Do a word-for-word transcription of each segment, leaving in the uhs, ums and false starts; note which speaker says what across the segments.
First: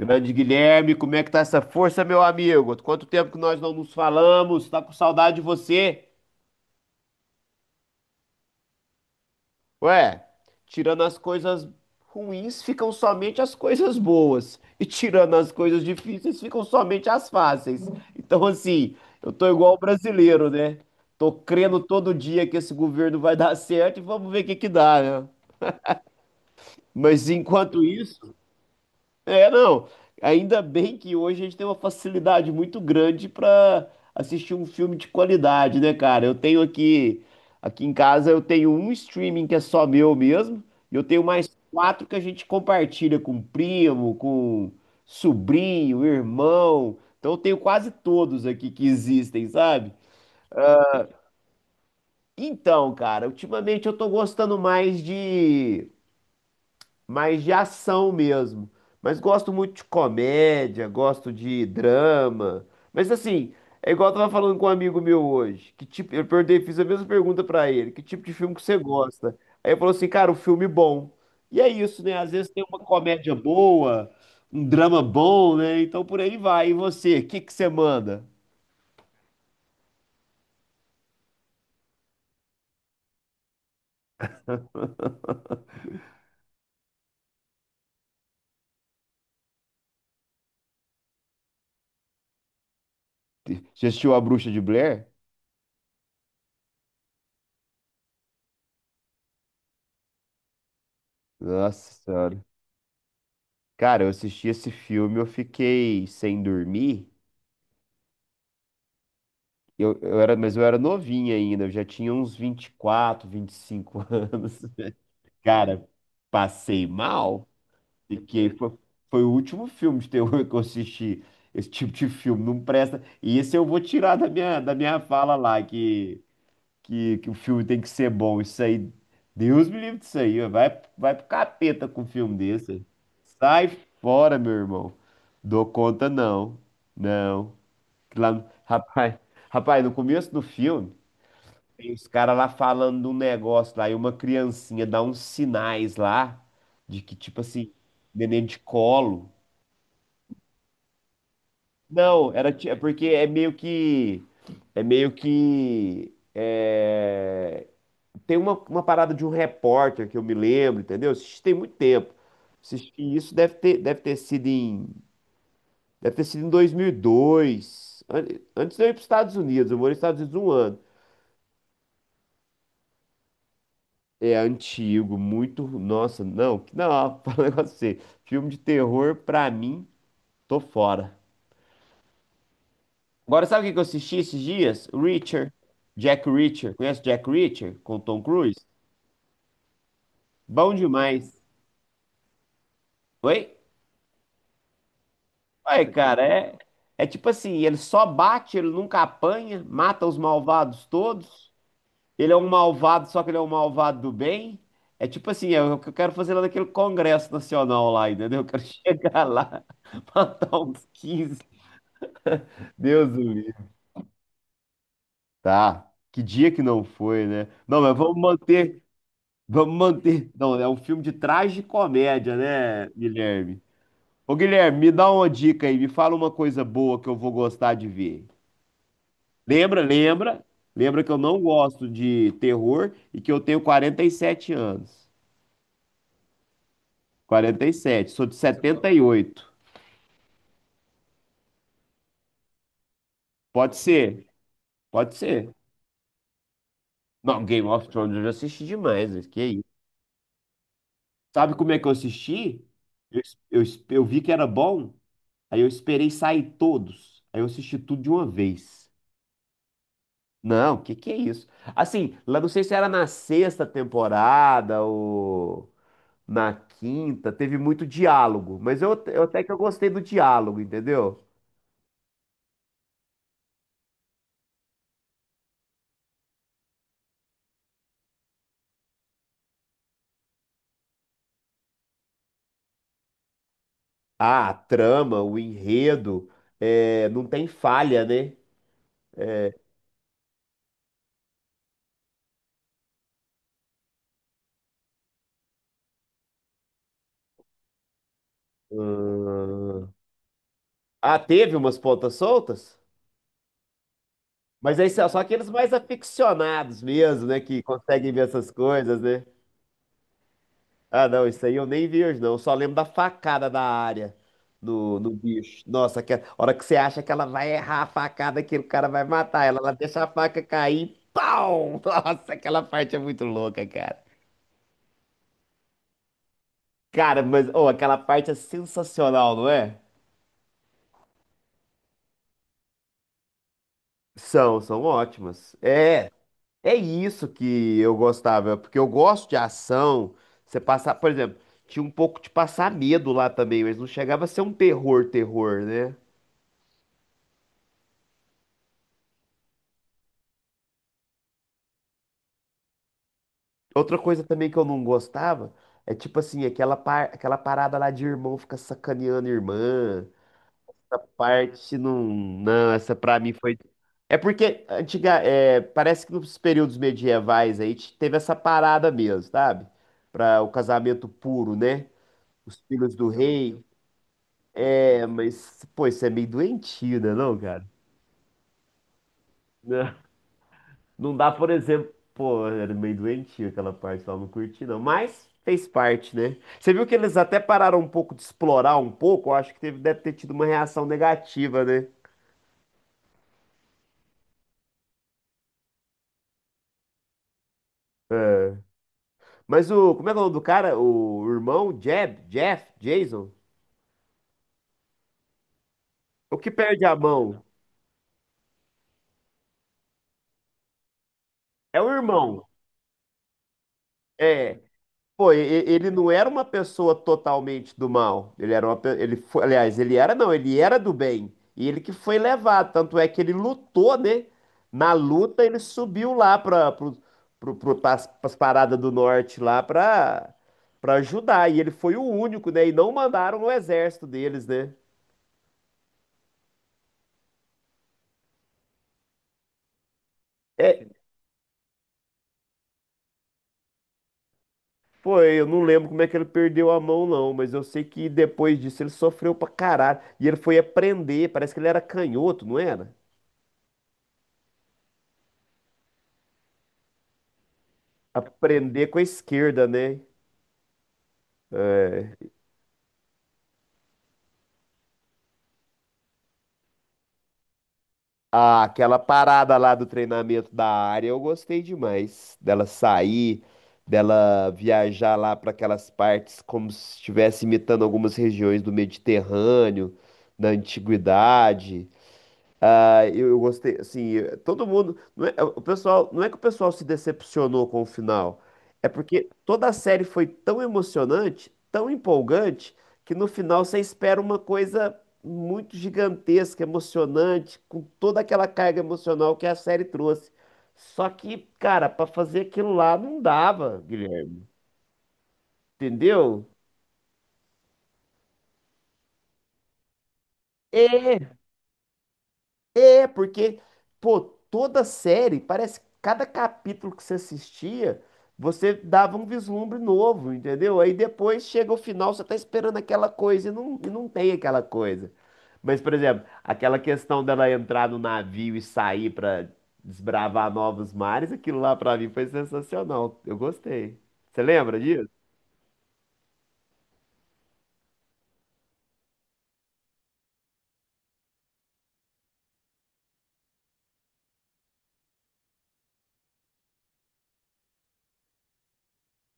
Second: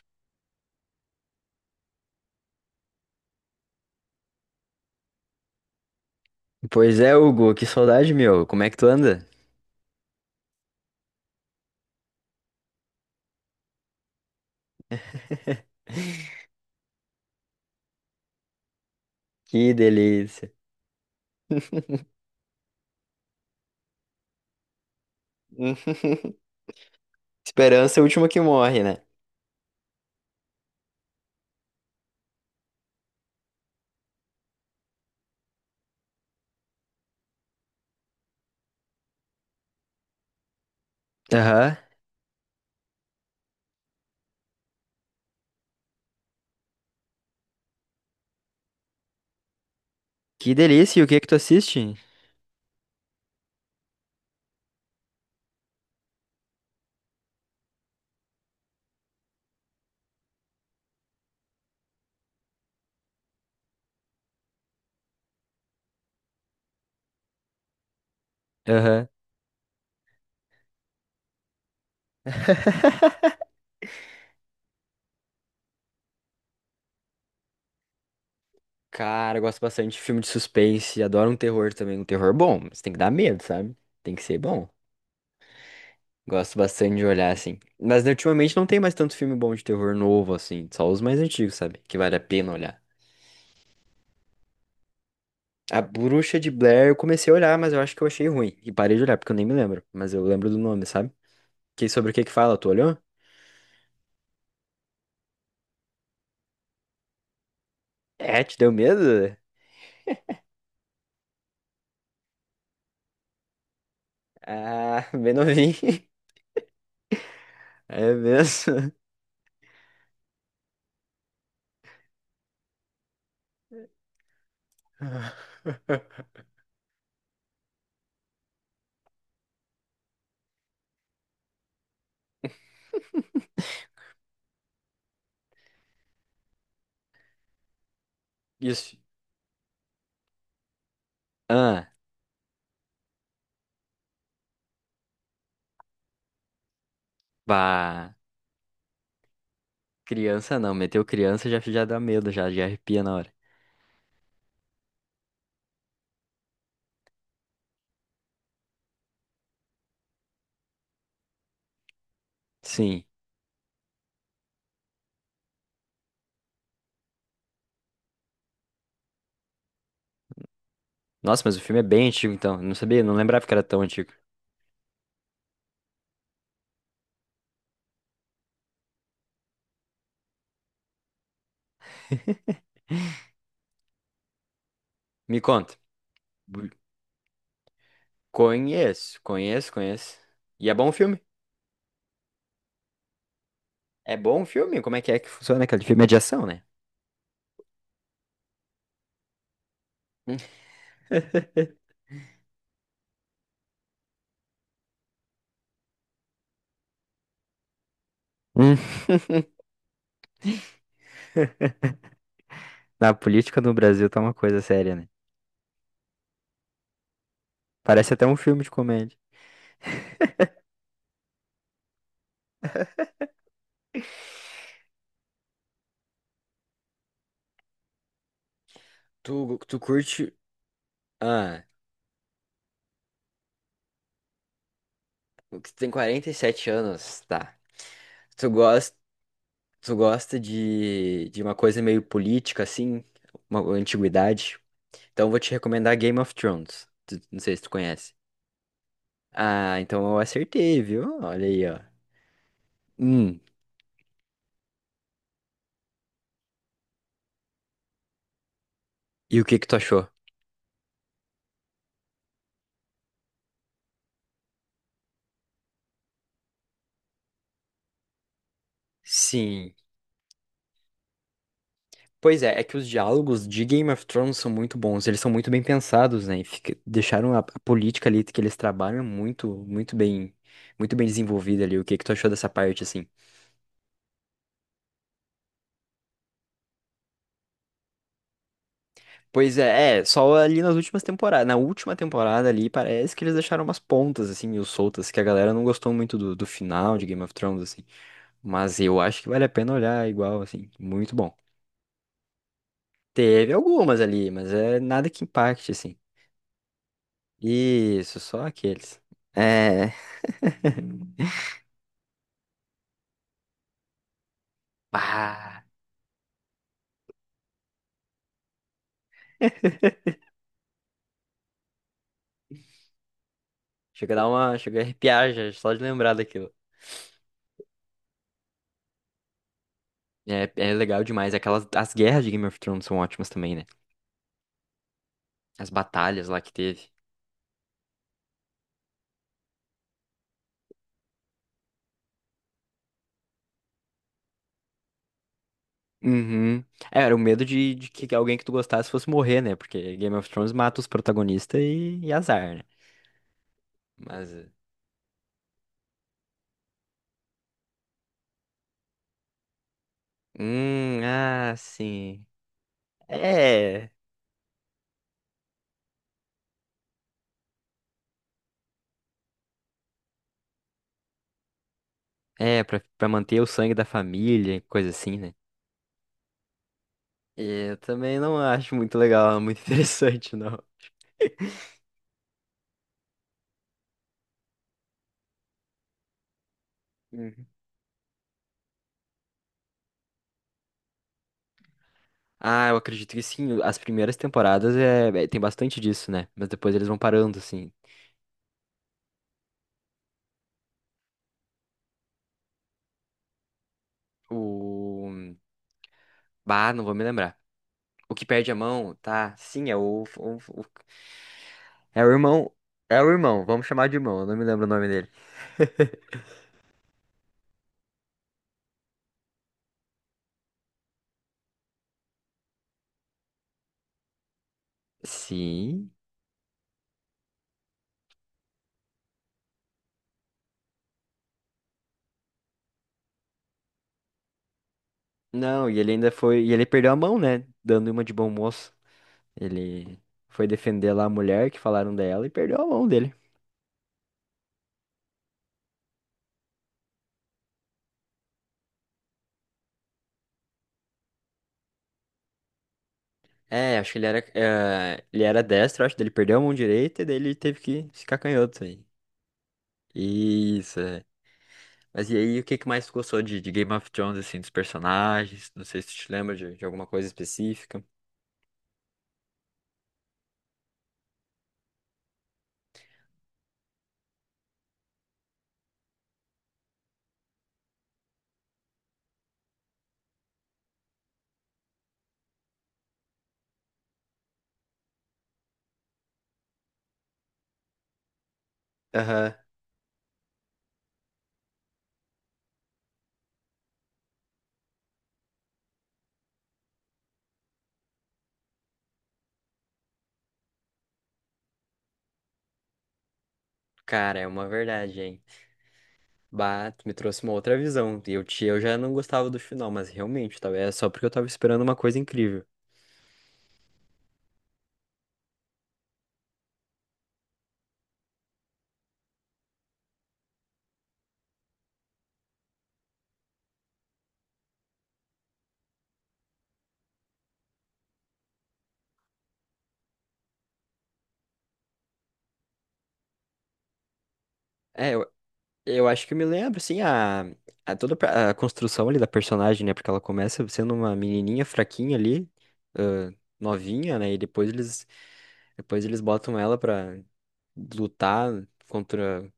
Speaker 1: Grande Guilherme, como é que tá essa força, meu amigo? Quanto tempo que nós não nos falamos? Tá com saudade de você?
Speaker 2: Pois é, Hugo, que saudade, meu. Como é que tu anda?
Speaker 1: Ué, tirando as coisas ruins, ficam somente as coisas boas. E tirando as coisas difíceis, ficam somente as fáceis. Então, assim, eu tô igual
Speaker 2: Que
Speaker 1: o brasileiro,
Speaker 2: delícia.
Speaker 1: né? Tô crendo todo dia que esse governo vai dar certo e vamos ver o que que dá, né? Mas enquanto
Speaker 2: Esperança é o último
Speaker 1: isso,
Speaker 2: que morre, né?
Speaker 1: é, não. Ainda bem que hoje a gente tem uma facilidade muito grande para assistir um filme de qualidade, né, cara? Eu tenho aqui, aqui em casa, eu tenho um streaming que é só meu mesmo, e eu tenho mais
Speaker 2: Aham.
Speaker 1: quatro que a gente compartilha com primo, com sobrinho, irmão. Então eu tenho quase todos aqui que existem, sabe?
Speaker 2: Que delícia. E o que que tu assiste?
Speaker 1: Então, cara, ultimamente eu tô gostando mais de mais de ação mesmo. Mas gosto muito de comédia, gosto de drama. Mas assim, é igual eu tava falando com um amigo meu hoje, que tipo, eu perguntei, fiz a mesma pergunta pra ele, que tipo de filme que você
Speaker 2: Aham.
Speaker 1: gosta? Aí ele falou assim, cara, um filme bom. E é isso, né? Às vezes tem uma comédia boa, um drama bom, né? Então por aí vai. E você, o que que você manda?
Speaker 2: Cara, eu gosto bastante de filme de suspense. Adoro um terror também. Um terror bom, mas tem que dar medo, sabe? Tem que ser bom. Gosto bastante de olhar assim. Mas né, ultimamente não tem mais tanto filme bom de terror novo assim. Só os mais antigos, sabe? Que vale a pena olhar.
Speaker 1: Já assistiu A Bruxa de Blair?
Speaker 2: A Bruxa de Blair eu comecei a olhar, mas eu acho que eu achei ruim. E parei de olhar, porque eu nem me lembro. Mas eu lembro do nome, sabe? Que
Speaker 1: Nossa
Speaker 2: sobre o que que
Speaker 1: Senhora.
Speaker 2: fala? Tu olhou?
Speaker 1: Cara, eu assisti esse filme, eu fiquei sem dormir.
Speaker 2: É, te deu medo?
Speaker 1: Eu, eu era, mas eu era novinho ainda, eu já tinha uns vinte vinte e quatro vinte e cinco anos.
Speaker 2: Ah, bem novinho.
Speaker 1: Cara, passei mal,
Speaker 2: É
Speaker 1: porque foi,
Speaker 2: mesmo?
Speaker 1: foi o último filme de terror que eu assisti. Esse tipo de filme não presta. E esse eu vou tirar da minha, da minha fala lá, que, que, que o filme tem que ser bom. Isso aí, Deus me livre disso aí. Vai, vai pro capeta com um filme desse. Sai fora, meu irmão. Dou conta, não. Não. Lá, no-
Speaker 2: Isso.
Speaker 1: rapaz, rapaz, no começo do filme. Tem
Speaker 2: Ah,
Speaker 1: os caras lá falando de um negócio lá, e uma criancinha dá uns sinais lá, de que, tipo assim,
Speaker 2: bah.
Speaker 1: neném de colo.
Speaker 2: Criança não, meteu criança já, já dá medo,
Speaker 1: Não,
Speaker 2: já,
Speaker 1: era
Speaker 2: já
Speaker 1: ti- é
Speaker 2: arrepia
Speaker 1: porque
Speaker 2: na
Speaker 1: é
Speaker 2: hora.
Speaker 1: meio que. É meio que. é, Tem uma, uma parada de um repórter que eu me lembro, entendeu? Assisti tem muito tempo. Assisti
Speaker 2: Sim.
Speaker 1: isso, deve ter, deve ter sido em. Deve ter sido em dois mil e dois. an- Antes de eu ir para os Estados Unidos, eu morei nos Estados Unidos um ano.
Speaker 2: Nossa, mas o filme é bem antigo então. Não sabia, não lembrava que era tão antigo.
Speaker 1: É antigo, muito. Nossa, não, que- não, fala um negócio pra você. Filme de terror, pra mim, tô fora. Agora, sabe o que que eu assisti esses dias?
Speaker 2: Me
Speaker 1: Reacher.
Speaker 2: conta.
Speaker 1: Jack
Speaker 2: Bu-
Speaker 1: Reacher. Conhece Jack Reacher com Tom Cruise?
Speaker 2: Conheço, conheço, conheço. E
Speaker 1: Bom
Speaker 2: é bom o filme?
Speaker 1: demais. Oi?
Speaker 2: É bom o filme? Como é que é que funciona
Speaker 1: Ué,
Speaker 2: aquele filme? É de
Speaker 1: cara,
Speaker 2: ação,
Speaker 1: é,
Speaker 2: né?
Speaker 1: é tipo assim: ele só bate, ele nunca apanha, mata os
Speaker 2: Hum.
Speaker 1: malvados todos. Ele é um malvado, só que ele é um malvado do bem. É tipo assim: é o que eu quero fazer lá naquele Congresso Nacional lá, entendeu? Eu quero
Speaker 2: Hum,
Speaker 1: chegar lá. Matar uns quinze Deus
Speaker 2: Na
Speaker 1: do
Speaker 2: política
Speaker 1: livro.
Speaker 2: no Brasil tá uma coisa séria, né?
Speaker 1: Tá. Que dia que não foi, né? Não, mas
Speaker 2: Parece
Speaker 1: vamos
Speaker 2: até um filme de
Speaker 1: manter.
Speaker 2: comédia.
Speaker 1: Vamos manter. Não, é um filme de tragicomédia, né, Guilherme? Ô, Guilherme, me dá uma dica aí. Me fala uma coisa boa que eu vou gostar de ver.
Speaker 2: Tu, tu
Speaker 1: Lembra,
Speaker 2: curte.
Speaker 1: lembra? Lembra que eu não
Speaker 2: Ah,
Speaker 1: gosto de terror e que eu tenho quarenta e sete anos.
Speaker 2: tu tem quarenta e sete anos, tá.
Speaker 1: quarenta e sete. Sou de
Speaker 2: Tu gosta,
Speaker 1: setenta e oito.
Speaker 2: tu gosta de, de uma coisa meio política, assim, uma
Speaker 1: Pode ser.
Speaker 2: antiguidade.
Speaker 1: Pode
Speaker 2: Então eu vou te
Speaker 1: ser.
Speaker 2: recomendar Game of Thrones. Tu- não
Speaker 1: Não,
Speaker 2: sei se
Speaker 1: Game
Speaker 2: tu
Speaker 1: of Thrones
Speaker 2: conhece.
Speaker 1: eu já assisti demais. Mas que isso?
Speaker 2: Ah, então eu acertei, viu? Olha
Speaker 1: Sabe
Speaker 2: aí,
Speaker 1: como é
Speaker 2: ó.
Speaker 1: que eu assisti? Eu,
Speaker 2: Hum,
Speaker 1: eu, eu vi que era bom. Aí eu esperei sair todos. Aí eu assisti tudo de uma vez.
Speaker 2: e o que que tu achou?
Speaker 1: Não, que que é isso? Assim, lá não sei se era na sexta temporada ou na quinta, teve muito diálogo, mas eu, eu até que eu
Speaker 2: Sim.
Speaker 1: gostei do diálogo, entendeu?
Speaker 2: Pois é, é que os diálogos de Game of Thrones são muito bons, eles são muito bem pensados, né? E fica- deixaram a, a política ali que eles trabalham muito, muito bem, muito bem desenvolvida ali. O que que tu achou dessa parte, assim?
Speaker 1: Ah, a trama, o enredo, é, não tem falha, né?
Speaker 2: Pois é, é, só ali nas últimas temporadas, na última temporada ali, parece que eles deixaram umas pontas, assim, meio soltas, que a galera não gostou muito do, do final de Game of Thrones, assim. Mas eu acho que vale a pena
Speaker 1: Hum.
Speaker 2: olhar igual, assim, muito
Speaker 1: Ah,
Speaker 2: bom.
Speaker 1: teve umas pontas soltas?
Speaker 2: Teve algumas ali, mas
Speaker 1: Mas
Speaker 2: é
Speaker 1: aí são
Speaker 2: nada
Speaker 1: só
Speaker 2: que
Speaker 1: aqueles mais
Speaker 2: impacte, assim.
Speaker 1: aficionados mesmo, né? Que conseguem
Speaker 2: Isso,
Speaker 1: ver
Speaker 2: só
Speaker 1: essas coisas,
Speaker 2: aqueles.
Speaker 1: né?
Speaker 2: É.
Speaker 1: Ah, não, isso aí eu nem vi hoje, não. Eu só lembro da facada da área no, no bicho.
Speaker 2: Pá!
Speaker 1: Nossa, que, a hora que você acha que ela vai errar a facada, que o cara vai matar ela, ela deixa a faca cair, pau! Nossa, aquela parte é muito louca, cara.
Speaker 2: Chega a dar uma. Chega a arrepiar já, só de lembrar daquilo.
Speaker 1: Cara, mas, oh, aquela parte é sensacional, não é?
Speaker 2: É, é legal demais. Aquelas, as guerras de Game of Thrones são ótimas também, né?
Speaker 1: São, são ótimas.
Speaker 2: As
Speaker 1: É,
Speaker 2: batalhas lá que
Speaker 1: é
Speaker 2: teve.
Speaker 1: isso que eu gostava, porque eu gosto de ação. Você passar, por exemplo, tinha um pouco de passar medo lá também, mas não chegava a ser um terror, terror, né?
Speaker 2: Uhum. É, era o medo de, de que alguém que tu gostasse fosse morrer, né? Porque Game of Thrones mata os protagonistas e, e azar, né?
Speaker 1: Outra coisa
Speaker 2: Mas.
Speaker 1: também
Speaker 2: eh,
Speaker 1: que eu não gostava é tipo assim, aquela, par... aquela parada lá de irmão ficar sacaneando irmã. Essa
Speaker 2: Hum, ah,
Speaker 1: parte não.
Speaker 2: sim.
Speaker 1: Não, essa pra mim foi.
Speaker 2: É.
Speaker 1: É porque antiga... é, parece que nos períodos medievais aí t- teve essa parada mesmo, sabe? Para o casamento puro, né? Os
Speaker 2: É, pra,
Speaker 1: filhos do
Speaker 2: pra manter o
Speaker 1: rei.
Speaker 2: sangue da família, coisa
Speaker 1: É,
Speaker 2: assim, né?
Speaker 1: mas, pô, isso é meio doentio, né, não, cara?
Speaker 2: Eu também não acho muito legal, muito interessante, não.
Speaker 1: Não dá, por exemplo, pô, era meio doentio aquela parte lá, não curti não, mas fez parte, né? Você viu que eles até pararam um pouco de explorar um pouco, eu acho que teve, deve ter tido uma reação negativa, né?
Speaker 2: Ah, eu acredito que sim. As primeiras temporadas é, é- tem bastante disso, né? Mas depois eles vão parando, assim.
Speaker 1: Mas o, como é que é o nome do cara? O irmão, Jeb, Jeff, Jason?
Speaker 2: O.
Speaker 1: O que
Speaker 2: Bah,
Speaker 1: perde
Speaker 2: não vou
Speaker 1: a
Speaker 2: me lembrar.
Speaker 1: mão?
Speaker 2: O que perde a mão, tá? Sim, é o. o- o-
Speaker 1: É o
Speaker 2: É o
Speaker 1: irmão.
Speaker 2: irmão. É o irmão, vamos chamar de irmão, eu não me
Speaker 1: É.
Speaker 2: lembro o nome dele.
Speaker 1: Pô, e- e- ele não era uma pessoa totalmente do mal. Ele era uma, pe- ele foi, aliás, ele era não, ele era do bem. E ele que foi levado, tanto é que ele lutou, né? Na luta ele
Speaker 2: Sim.
Speaker 1: subiu lá para pro, pro, pro, pras, pras paradas do norte lá para para ajudar. E ele foi o único, né? E não mandaram o exército deles, né?
Speaker 2: Não, e ele ainda foi. E ele perdeu a mão, né? Dando uma de bom moço. Ele foi
Speaker 1: É,
Speaker 2: defender lá a mulher que falaram dela e perdeu a mão dele.
Speaker 1: foi, eu não lembro como é que ele perdeu a mão, não, mas eu sei que depois disso ele sofreu pra caralho. E ele foi aprender, parece que ele era canhoto, não era?
Speaker 2: É, acho que ele era. Eh, ele era destro, acho que ele perdeu a mão direita e daí ele teve que ficar canhoto aí.
Speaker 1: Aprender com a esquerda, né?
Speaker 2: Isso, é. Mas e aí, o que que mais tu gostou de, de Game of Thrones, assim, dos personagens? Não sei se tu te lembra de, de alguma coisa específica.
Speaker 1: Ah, aquela parada lá do treinamento da área, eu gostei demais. Dela sair, dela viajar lá para aquelas partes como se estivesse imitando algumas regiões do Mediterrâneo, da antiguidade. Ah, eu, eu gostei, assim, eh, todo mundo, não é, o pessoal, não é que o pessoal se decepcionou com o final, é porque
Speaker 2: Aham.
Speaker 1: toda a série foi tão emocionante, tão empolgante, que no final você espera uma coisa muito gigantesca, emocionante, com toda aquela carga emocional que a série trouxe. Só que, cara, pra fazer aquilo lá não dava,
Speaker 2: Cara, é
Speaker 1: Guilherme,
Speaker 2: uma verdade, hein?
Speaker 1: entendeu?
Speaker 2: Bah, tu me trouxe uma outra visão. Eu, te- eu já não gostava do final, mas realmente, talvez é só porque eu tava
Speaker 1: É,
Speaker 2: esperando uma coisa incrível.
Speaker 1: É, porque, pô, toda série, parece que cada capítulo que você assistia, você dava um vislumbre novo, entendeu? Aí depois chega o final, você tá esperando aquela coisa e não, e não tem aquela coisa. Mas, por exemplo, aquela questão dela entrar no navio e sair pra desbravar novos mares, aquilo lá pra mim foi sensacional. Eu gostei. Você lembra
Speaker 2: É,
Speaker 1: disso?
Speaker 2: eu, eu acho que eu me lembro, assim, a, a toda a construção ali da personagem, né? Porque ela começa sendo uma menininha fraquinha ali, ãh, novinha, né? E depois eles, depois eles botam ela pra lutar contra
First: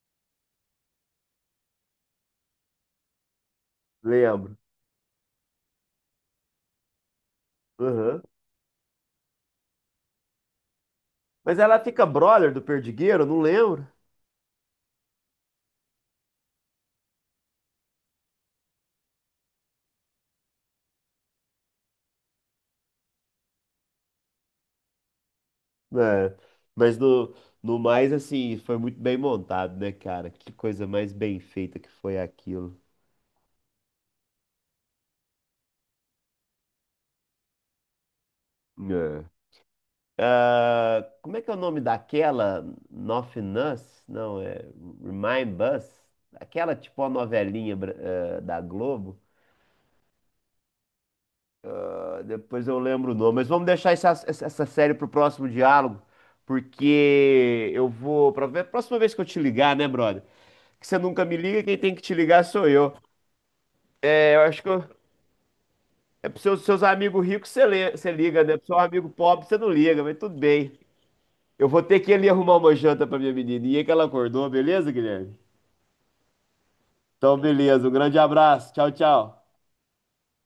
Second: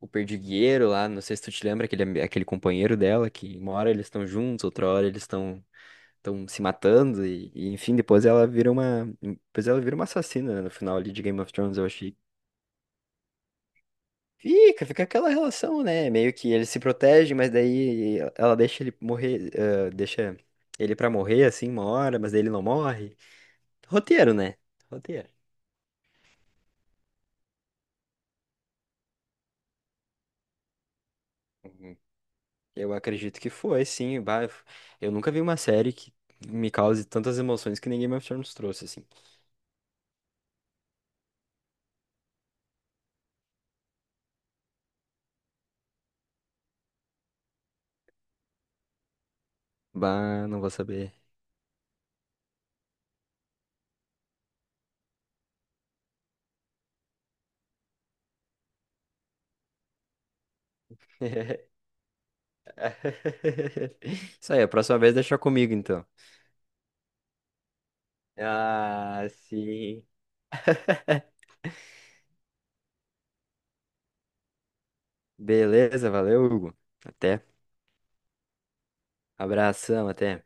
Speaker 2: o perdigueiro lá, não sei se tu te lembra, aquele, ami- aquele companheiro dela, que uma hora eles estão
Speaker 1: Lembro.
Speaker 2: juntos, outra hora eles estão estão se matando, e, e, enfim,
Speaker 1: Aham.
Speaker 2: depois ela vira uma. Depois ela vira uma assassina, né, no final ali de Game of
Speaker 1: Mas
Speaker 2: Thrones,
Speaker 1: ela
Speaker 2: eu
Speaker 1: fica
Speaker 2: achei.
Speaker 1: brother do Perdigueiro, eu não lembro.
Speaker 2: Fica, fica aquela relação, né? Meio que ele se protege, mas daí ela deixa ele morrer, ah, deixa ele pra morrer assim uma hora, mas daí ele não morre. Roteiro, né? Roteiro.
Speaker 1: É, mas no, no mais, assim, foi muito bem montado, né, cara? Que coisa mais bem feita que
Speaker 2: Uhum.
Speaker 1: foi aquilo.
Speaker 2: Eu acredito que foi, sim. Bah, eu nunca vi uma série que me cause tantas emoções que nem Game of Thrones trouxe, assim.
Speaker 1: É. Ah, como é que é o nome daquela? Nothing Us? Não, é Remind Us? Aquela tipo a novelinha bra- eh, da Globo.
Speaker 2: Bah, não vou saber.
Speaker 1: Ah, Depois eu lembro o nome, mas vamos deixar essa, essa essa série pro próximo diálogo, porque eu vou. Pra ver, próxima vez que eu te ligar, né, brother? Que você nunca me liga, quem tem que te ligar sou eu. É, eu
Speaker 2: Isso
Speaker 1: acho
Speaker 2: aí, a
Speaker 1: que eu,
Speaker 2: próxima vez deixa comigo, então.
Speaker 1: é para os seus, seus amigos ricos você lê- você liga, né? Para seu amigo
Speaker 2: Ah,
Speaker 1: pobre você não liga,
Speaker 2: sim.
Speaker 1: mas tudo bem. Eu vou ter que ir ali arrumar uma janta para minha menininha que ela acordou, beleza, Guilherme?
Speaker 2: Beleza, valeu, Hugo.
Speaker 1: Então,
Speaker 2: Até.
Speaker 1: beleza. Um grande abraço. Tchau, tchau.
Speaker 2: Abração, até.